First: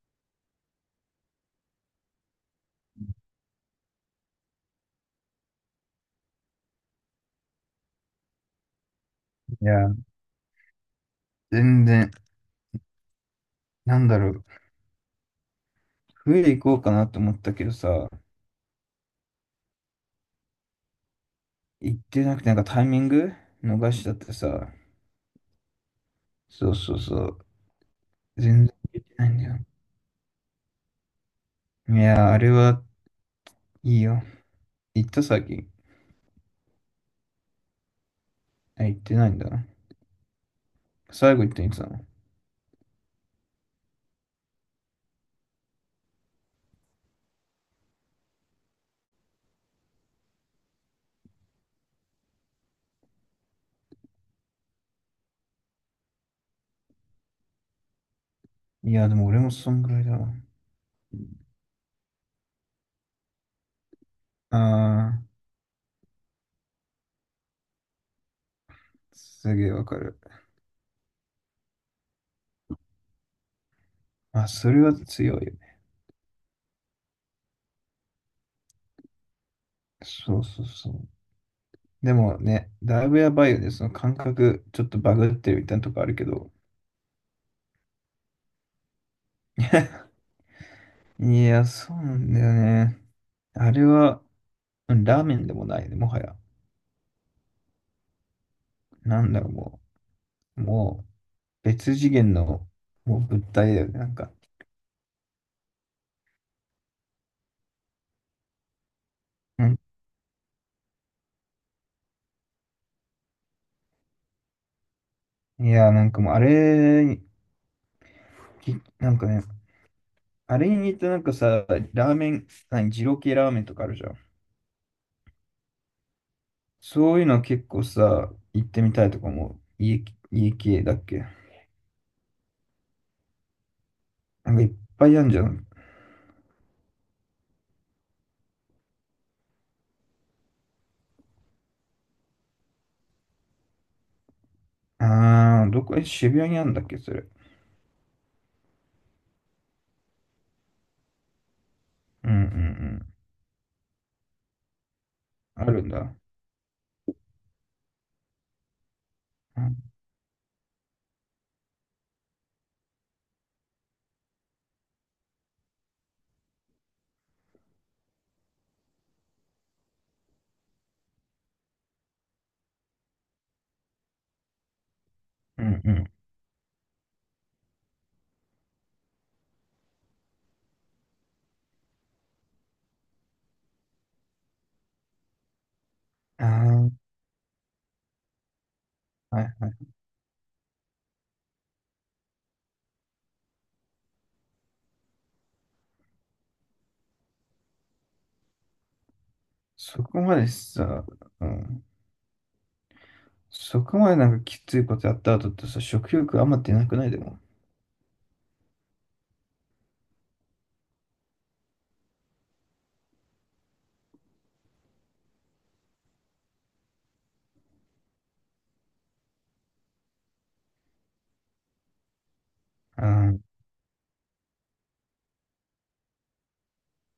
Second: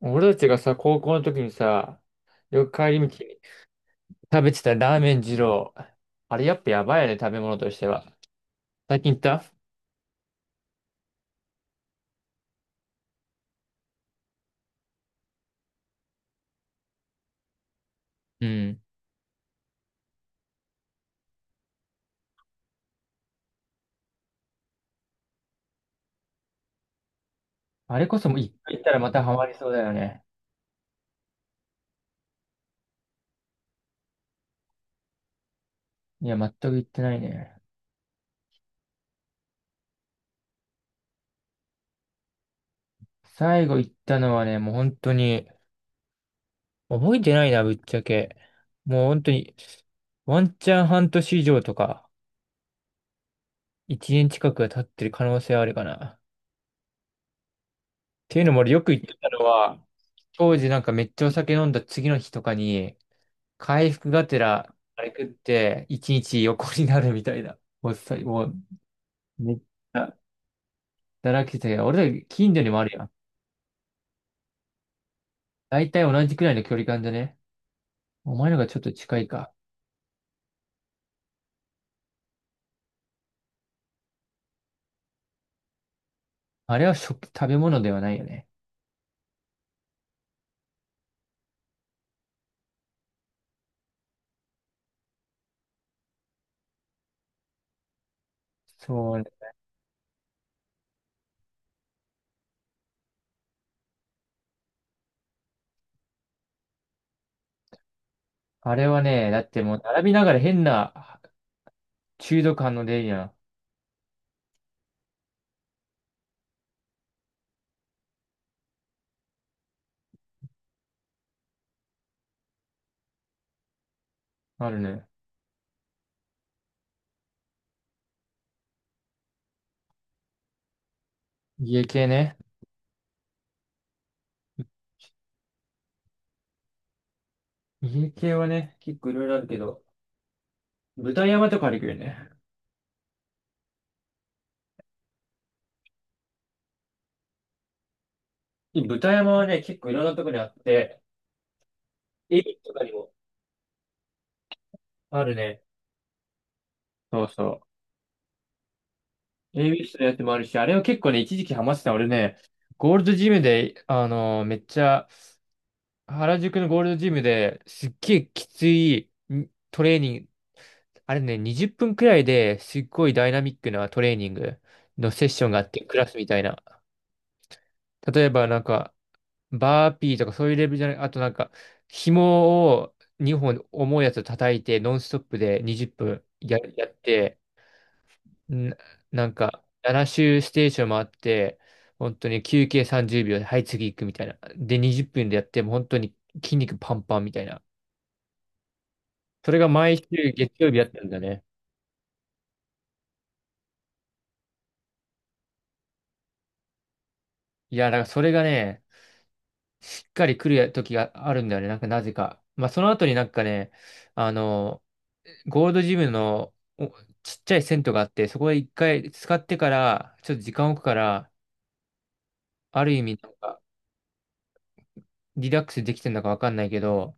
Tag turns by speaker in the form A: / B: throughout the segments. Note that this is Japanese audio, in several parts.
A: 俺たちがさ、高校の時にさ、よく帰り道に食べてたラーメン二郎。あれやっぱやばいよね、食べ物としては。最近行った、
B: いや、全然、なんだろう、冬行こうかなと思ったけどさ、
A: うん。
B: 行ってなくて、なんかタイミング逃しちゃってさ、そうそうそう、
A: あれこそもう一
B: 全然
A: 回行ったら
B: 行っ
A: ま
B: て
A: た
B: ない
A: ハ
B: んだ
A: マり
B: よ。
A: そうだよね。
B: いや、あれはいいよ。行った最近。
A: いや、全く行ってないね。
B: あ、行ってないんだ。最後行ったのいつなの？
A: 最後行ったのはね、もう本当に、覚えてないな、ぶっちゃけ。もう本当に、ワンチャン半年以上とか、一年近くが経ってる可能性はあるかな。っていうのも俺よく
B: い
A: 行っ
B: や、
A: て
B: でも
A: た
B: 俺
A: の
B: もそん
A: は、
B: ぐらいだわ。
A: 当時なんかめっちゃお酒飲んだ次の日とかに、回復がてら、あれ食
B: あ
A: って、一日横になるみたいな。もうさ、もう、
B: ー、
A: め
B: す
A: っち
B: げえわか
A: ゃ、
B: る。
A: だらけてたけど、俺ら近所にもあるやん。
B: あ、それは強いよね。
A: 大体同じくらいの距離感じゃね。お前のがちょっと近いか。
B: そうそうそう。でもね、だいぶやばいよね。その感覚、ちょっとバグってるみたいなとこあるけど。
A: あれは食べ物ではないよね。
B: いや、そうなんだよね。あれは、うん、ラーメンでもないね、もはや。
A: そう。
B: もう、もう、別次元の、もう物体だよね、なんか。
A: あれはね、だって
B: う
A: も
B: ん、
A: う並びながら変な中毒反応出るやん。
B: いや、なんかもう、あれに、きなんかね、あれに似たなんかさ、ラーメン、何、二郎系ラーメンとかあるじゃん。
A: あるね。
B: そういうの結構さ、行ってみたいとかも、家、家系だっけ？
A: 家系ね。
B: なんかいっぱいあるじゃん。
A: 家系はね、結構いろいろあるけど、豚山とかあるけどね。
B: あー、どこ、え、渋谷にあるんだっけ、それ。
A: 豚山はね、結構いろんなとこにあって、
B: うんう
A: エビとかに
B: ん
A: もある
B: う
A: ね。
B: ん。あるんだ。
A: そうそう。
B: うん
A: AB 室のやつもあるし、あれは結構ね、一時期ハマってた。俺ね、ゴールドジムで、めっちゃ、原宿のゴールドジムですっげえきついんトレーニング、あれね、20分くらいですっごいダイナミックなトレーニングのセッションがあ
B: う
A: っ
B: ん
A: て、
B: う
A: クラ
B: ん。
A: スみたいな。例えばなんか、バーピーとかそういうレベルじゃない、あとなんか、紐を2本重いやつを叩いて、ノンストップで20
B: あ
A: 分や
B: ー、
A: って、んなん
B: はい
A: か、
B: はい。
A: 7周ステーションもあって、本当に休憩30秒で、はい、次行くみたいな。で、20分でやって、もう本当に筋肉パンパンみたいな。それが毎
B: そこ
A: 週
B: まで
A: 月曜日やって
B: さ、
A: るんだね。
B: うん、そこまでなんかきついことやった後ってさ、食欲あんま出なくない？でも。
A: いや、だからそれがね、しっかり来る時があるんだよね。なんかなぜか。まあ、その後になんかね、あの、ゴールドジムのちっちゃい銭湯があって、そこで一回使ってから、ちょっと時間置くから、ある意
B: う
A: 味
B: ん。
A: な
B: う
A: ん
B: ん
A: か、リラックスできてるのかわかんないけど、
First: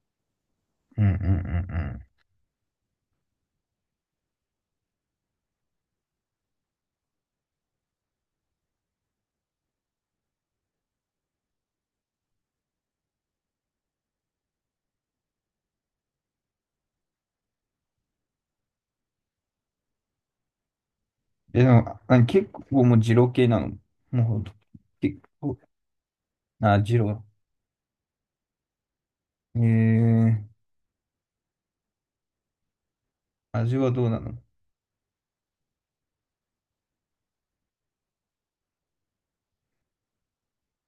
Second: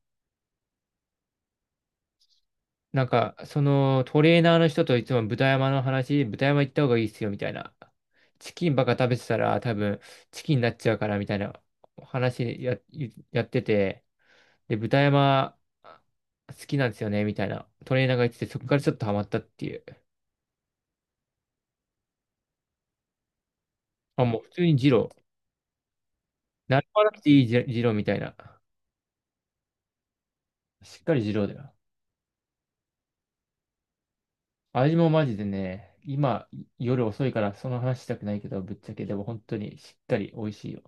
B: うんうんう
A: なんか、そのトレーナーの人といつも豚山の話、豚山行った方がいいっすよみたいな。チキンばっか食べてたら多分チキンになっちゃうからみたいな話やってて、で、豚山好きなんですよねみたいなトレーナーが言ってて、そこからちょっとハマったっていう。
B: ん。え、でも、あ、結構もう二郎系なの？もう
A: あ、も
B: ほ
A: う
B: ん
A: 普
B: と。
A: 通に二郎。
B: 結構、あ、
A: 何
B: 二
A: ばなく
B: 郎。
A: ていい二郎みたいな。
B: えー、
A: しっかり二郎だよ。
B: 味はどうなの？
A: 味もマジでね、今夜遅いからその話したくないけど、ぶっちゃけでも本当にしっかり美味しいよ。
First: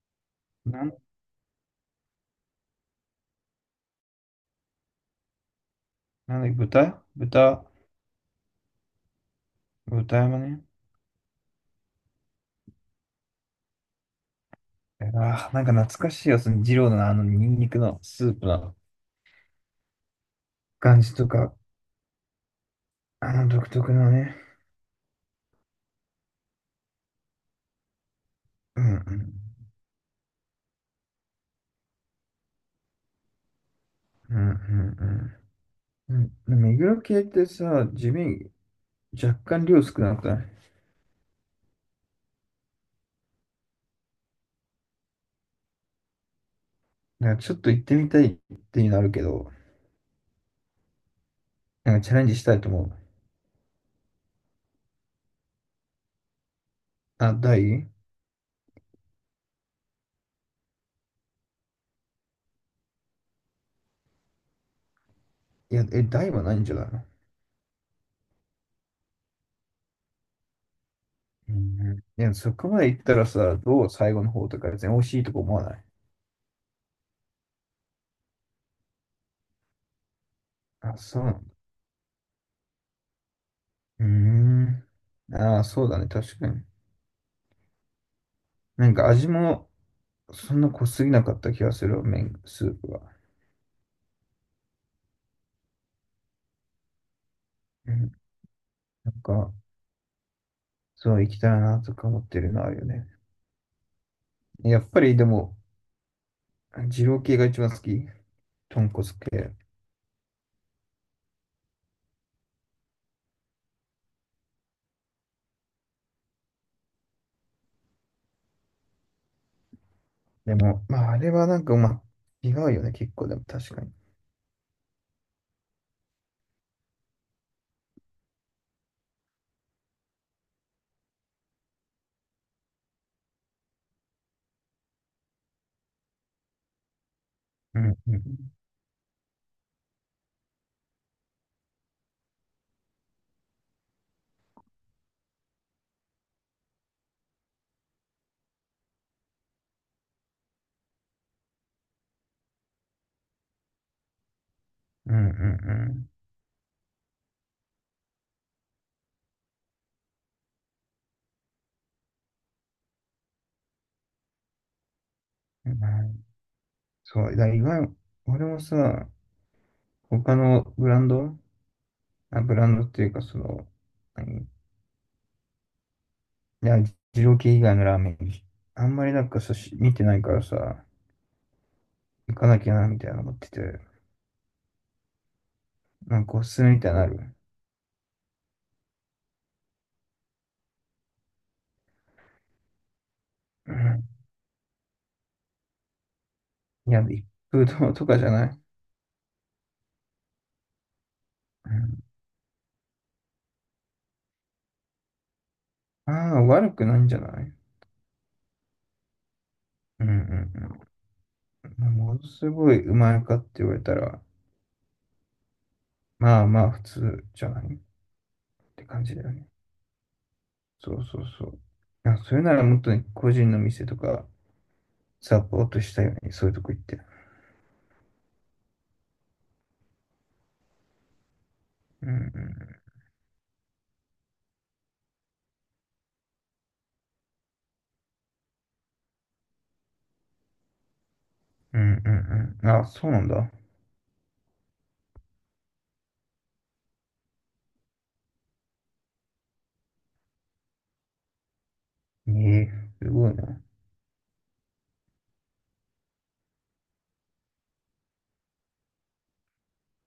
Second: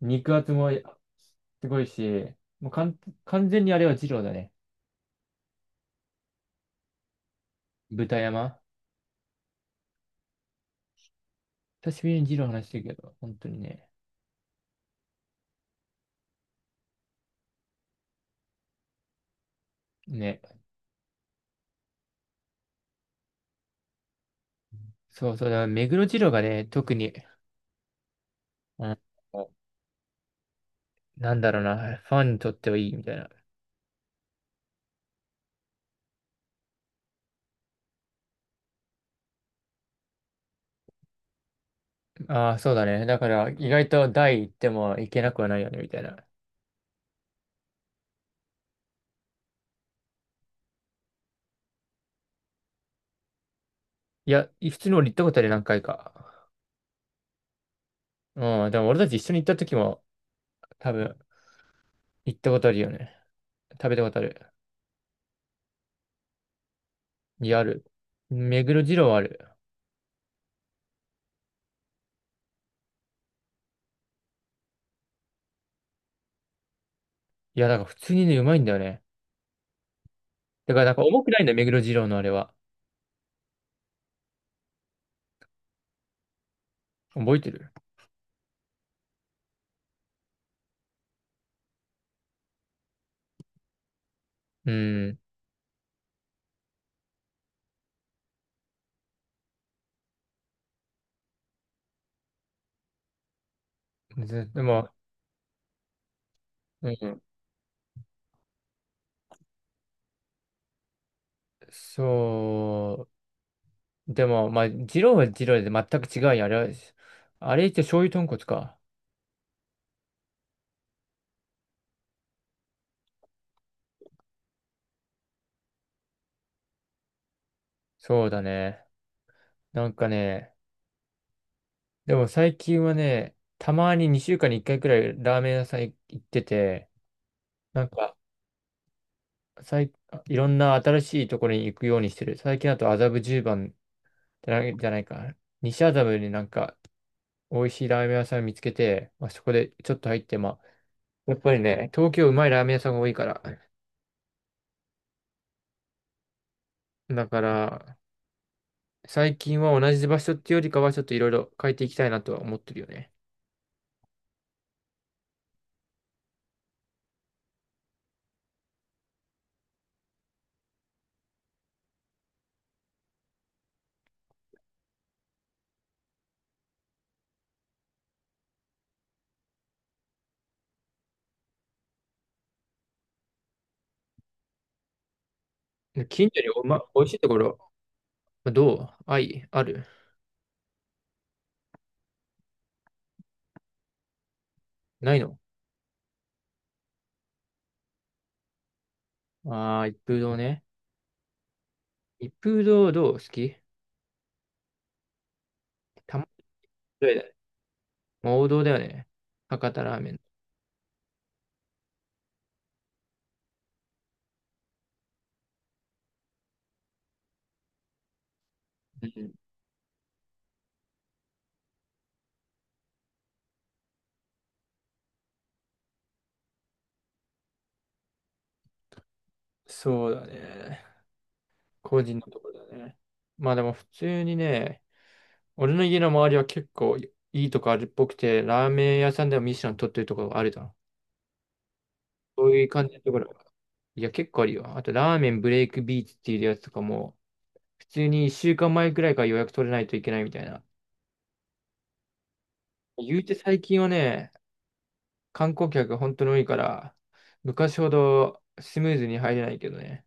A: 肉厚も
B: なん、
A: すごいし、もうかん完全にあれは二郎だね。
B: なんだっけ、豚豚、
A: 豚山。
B: 豚山ね。
A: 久しぶりに二郎話してるけど、本当にね。
B: あー、なんか懐かしいやつね、二郎のあのニンニクのスープの
A: ね。
B: 感じとか、あの独特のね。
A: そうそう、だから目黒二郎がね、特に、
B: う
A: う
B: んう
A: ん、
B: ん。
A: なんだろうな、ファンにとってはいいみたいな。
B: うんうんうん。うん、でも目黒系ってさ、地味、若干量少なくない？
A: ああ、そうだね。だから意外と大行っても行けなくはないよね、みたいな。
B: なんかちょっと行ってみたいっていうのあるけど、なんかチャレンジしたいと思う。
A: いや、普通に俺行ったことあるよ何回か。
B: あ、台、い
A: うん、でも俺たち一緒に行った時も多分行ったことあるよね。食べたことある。
B: や、え、台はないんじゃないの？
A: いや、ある。目黒二郎はある。
B: うん。いや、そこまで行ったらさ、どう、最後の方とか別に美味しいとこ思わない？
A: いや、だから普通にね、うまいんだよね。だからなん
B: あ、
A: か
B: そ
A: 重
B: う
A: く
B: なん
A: ないんだ
B: だ。
A: よ、目黒二郎のあれは。
B: うーん。ああ、そうだね、確かに。
A: 覚えてる？
B: なんか味もそんな濃すぎなかった気がするわ、麺、スープが。
A: うん。
B: うん。なんか、そう行きたいなとか思ってるのあるよね。
A: ずで
B: や
A: も、
B: っぱりでも、
A: う
B: 二
A: ん。
B: 郎系が一番好き。豚骨系。
A: そう。でも、まあ、二郎は二郎で全く違うよ。あれは、あれって醤油豚骨か。
B: でも、まあ、あれはなんか、まあ、違うよね、結構、でも確かに。
A: そうだね。なんかね、でも最近はね、たまに2週間に1回くらいラーメン屋さん行ってて、
B: う
A: なん
B: ん、
A: か、
B: うん、
A: さいいろんな新しいところに行くようにしてる。最近だと麻布十番じゃない、じゃないか。西麻布になんか、美味しいラーメン屋さん見つけて、まあ、そこでちょっと入って、やっぱりね、東京うまいラーメン屋さんが多いから。
B: うん、うん、
A: だから、最近は同じ場所っていうよりかは、ちょっといろいろ変えていきたいなとは思ってるよね。
B: うん。はい、そう、だから今、俺もさ、他のブランド、あ、ブランドっていうか、その、何、いや、二郎系以外のラーメン、あんまりなんかさ、し、見てないからさ、行かなきゃな、みたいな思ってて、
A: で
B: なん
A: 近
B: か
A: 所
B: お
A: に
B: すすめ
A: ま、
B: みたいな
A: 美
B: のあ
A: 味しいと
B: る？
A: ころ、どうあい、ある
B: うん、
A: ないの？
B: いや、一風堂とかじゃない？
A: ああー、一風堂ね。一風堂どう好き？
B: あ
A: たま
B: あー、悪くない
A: ら
B: ん
A: な
B: じ
A: い
B: ゃ
A: だね。
B: ない？
A: 王道だよね。博多ラー
B: うん
A: メ
B: う
A: ン。
B: んうん。ものすごいうまいかって言われたら、まあまあ、普通じゃないって感
A: う
B: じだよ
A: ん、
B: ね。そうそうそう。いや、それならもっとね、個人の店とかサポートしたいよね。そういうとこ行って。
A: そうだね。個
B: うんう
A: 人のところ
B: ん。
A: だね。まあでも普通にね、俺の家の周りは結構いいとこあるっぽくて、ラーメン屋さんでもミッシュラン取ってるところがあるだ、
B: うんう
A: そう
B: ん
A: い
B: うん。
A: う
B: あ、
A: 感じの
B: そう
A: とこ
B: なん
A: ろ。
B: だ。
A: いや、結構あるよ。あと、ラーメンブレイクビーチっていうやつとかも、普通に1週間前くらいから予約取れないといけないみたいな。
B: ええ、す
A: 言う
B: ご
A: て
B: い
A: 最
B: な。
A: 近はね、観光客が本当に多いから、昔ほどスムーズに入れないけどね。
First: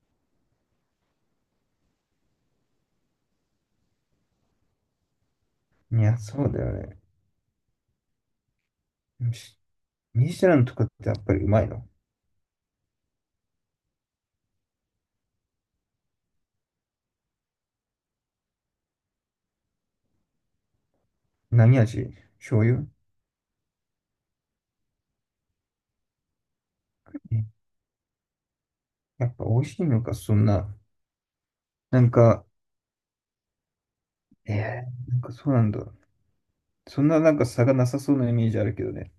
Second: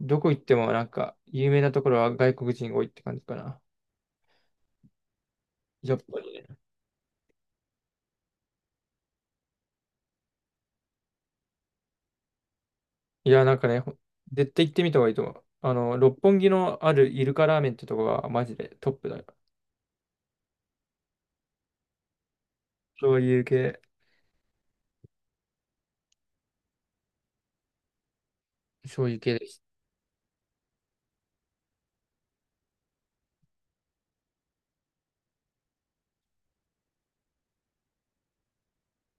A: どこ行ってもなんか、有名なところは外国人が多いって感じかな。
B: い
A: やっ
B: や、
A: ぱり
B: そ
A: ね。
B: うだよね。し、ミシュランとかってやっぱりうまいの？
A: いや、なんかね、絶対行ってみた方がいいと思う。あの、六本木のあるイルカラーメンってとこがマジでトップだよ。
B: 何味？醤油？
A: そういう系、
B: え、
A: そういう
B: やっ
A: 系
B: ぱ
A: で
B: 美
A: す。
B: 味しいのか、そんな。なんか、ええ、なんかそうなんだ。そんななんか差がなさそうなイメージあるけどね。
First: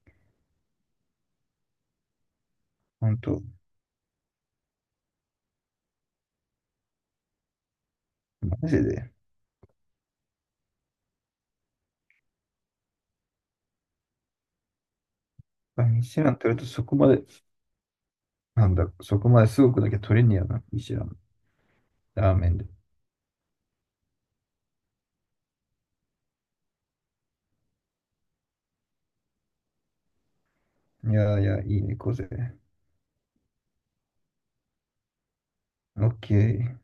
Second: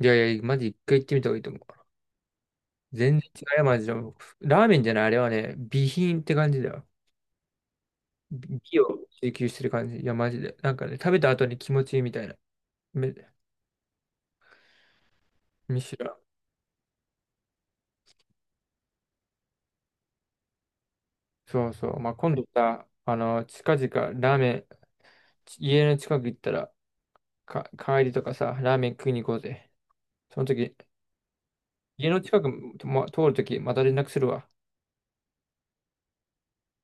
A: いやいや、マジ一回行ってみた方がいいと思う。
B: ほん
A: 全然
B: と、
A: 違うよ、マジで。ラーメンじゃない、あれはね、美品って感じだよ。美
B: マ
A: 美
B: ジ
A: を
B: で。
A: 追求してる感じ。いや、マジで。なんかね、食べた後に気持ちいいみたいな。め、む
B: あ、
A: し
B: ミ
A: ろ。
B: シュラン取るとそこまで、なんだ、そこまですごくだけ取れんねやな、一蘭。
A: そうそう。まあ、
B: ラ
A: 今
B: ー
A: 度
B: メンで。
A: さ、あの、近々、ラーメン、家の近く行ったら、帰りとかさ、ラーメン食いに行こうぜ。その時、
B: いやいや、いいね、
A: 家
B: こ
A: の
B: ぜ。
A: 近くも通る時また連絡するわ。
B: オッケー。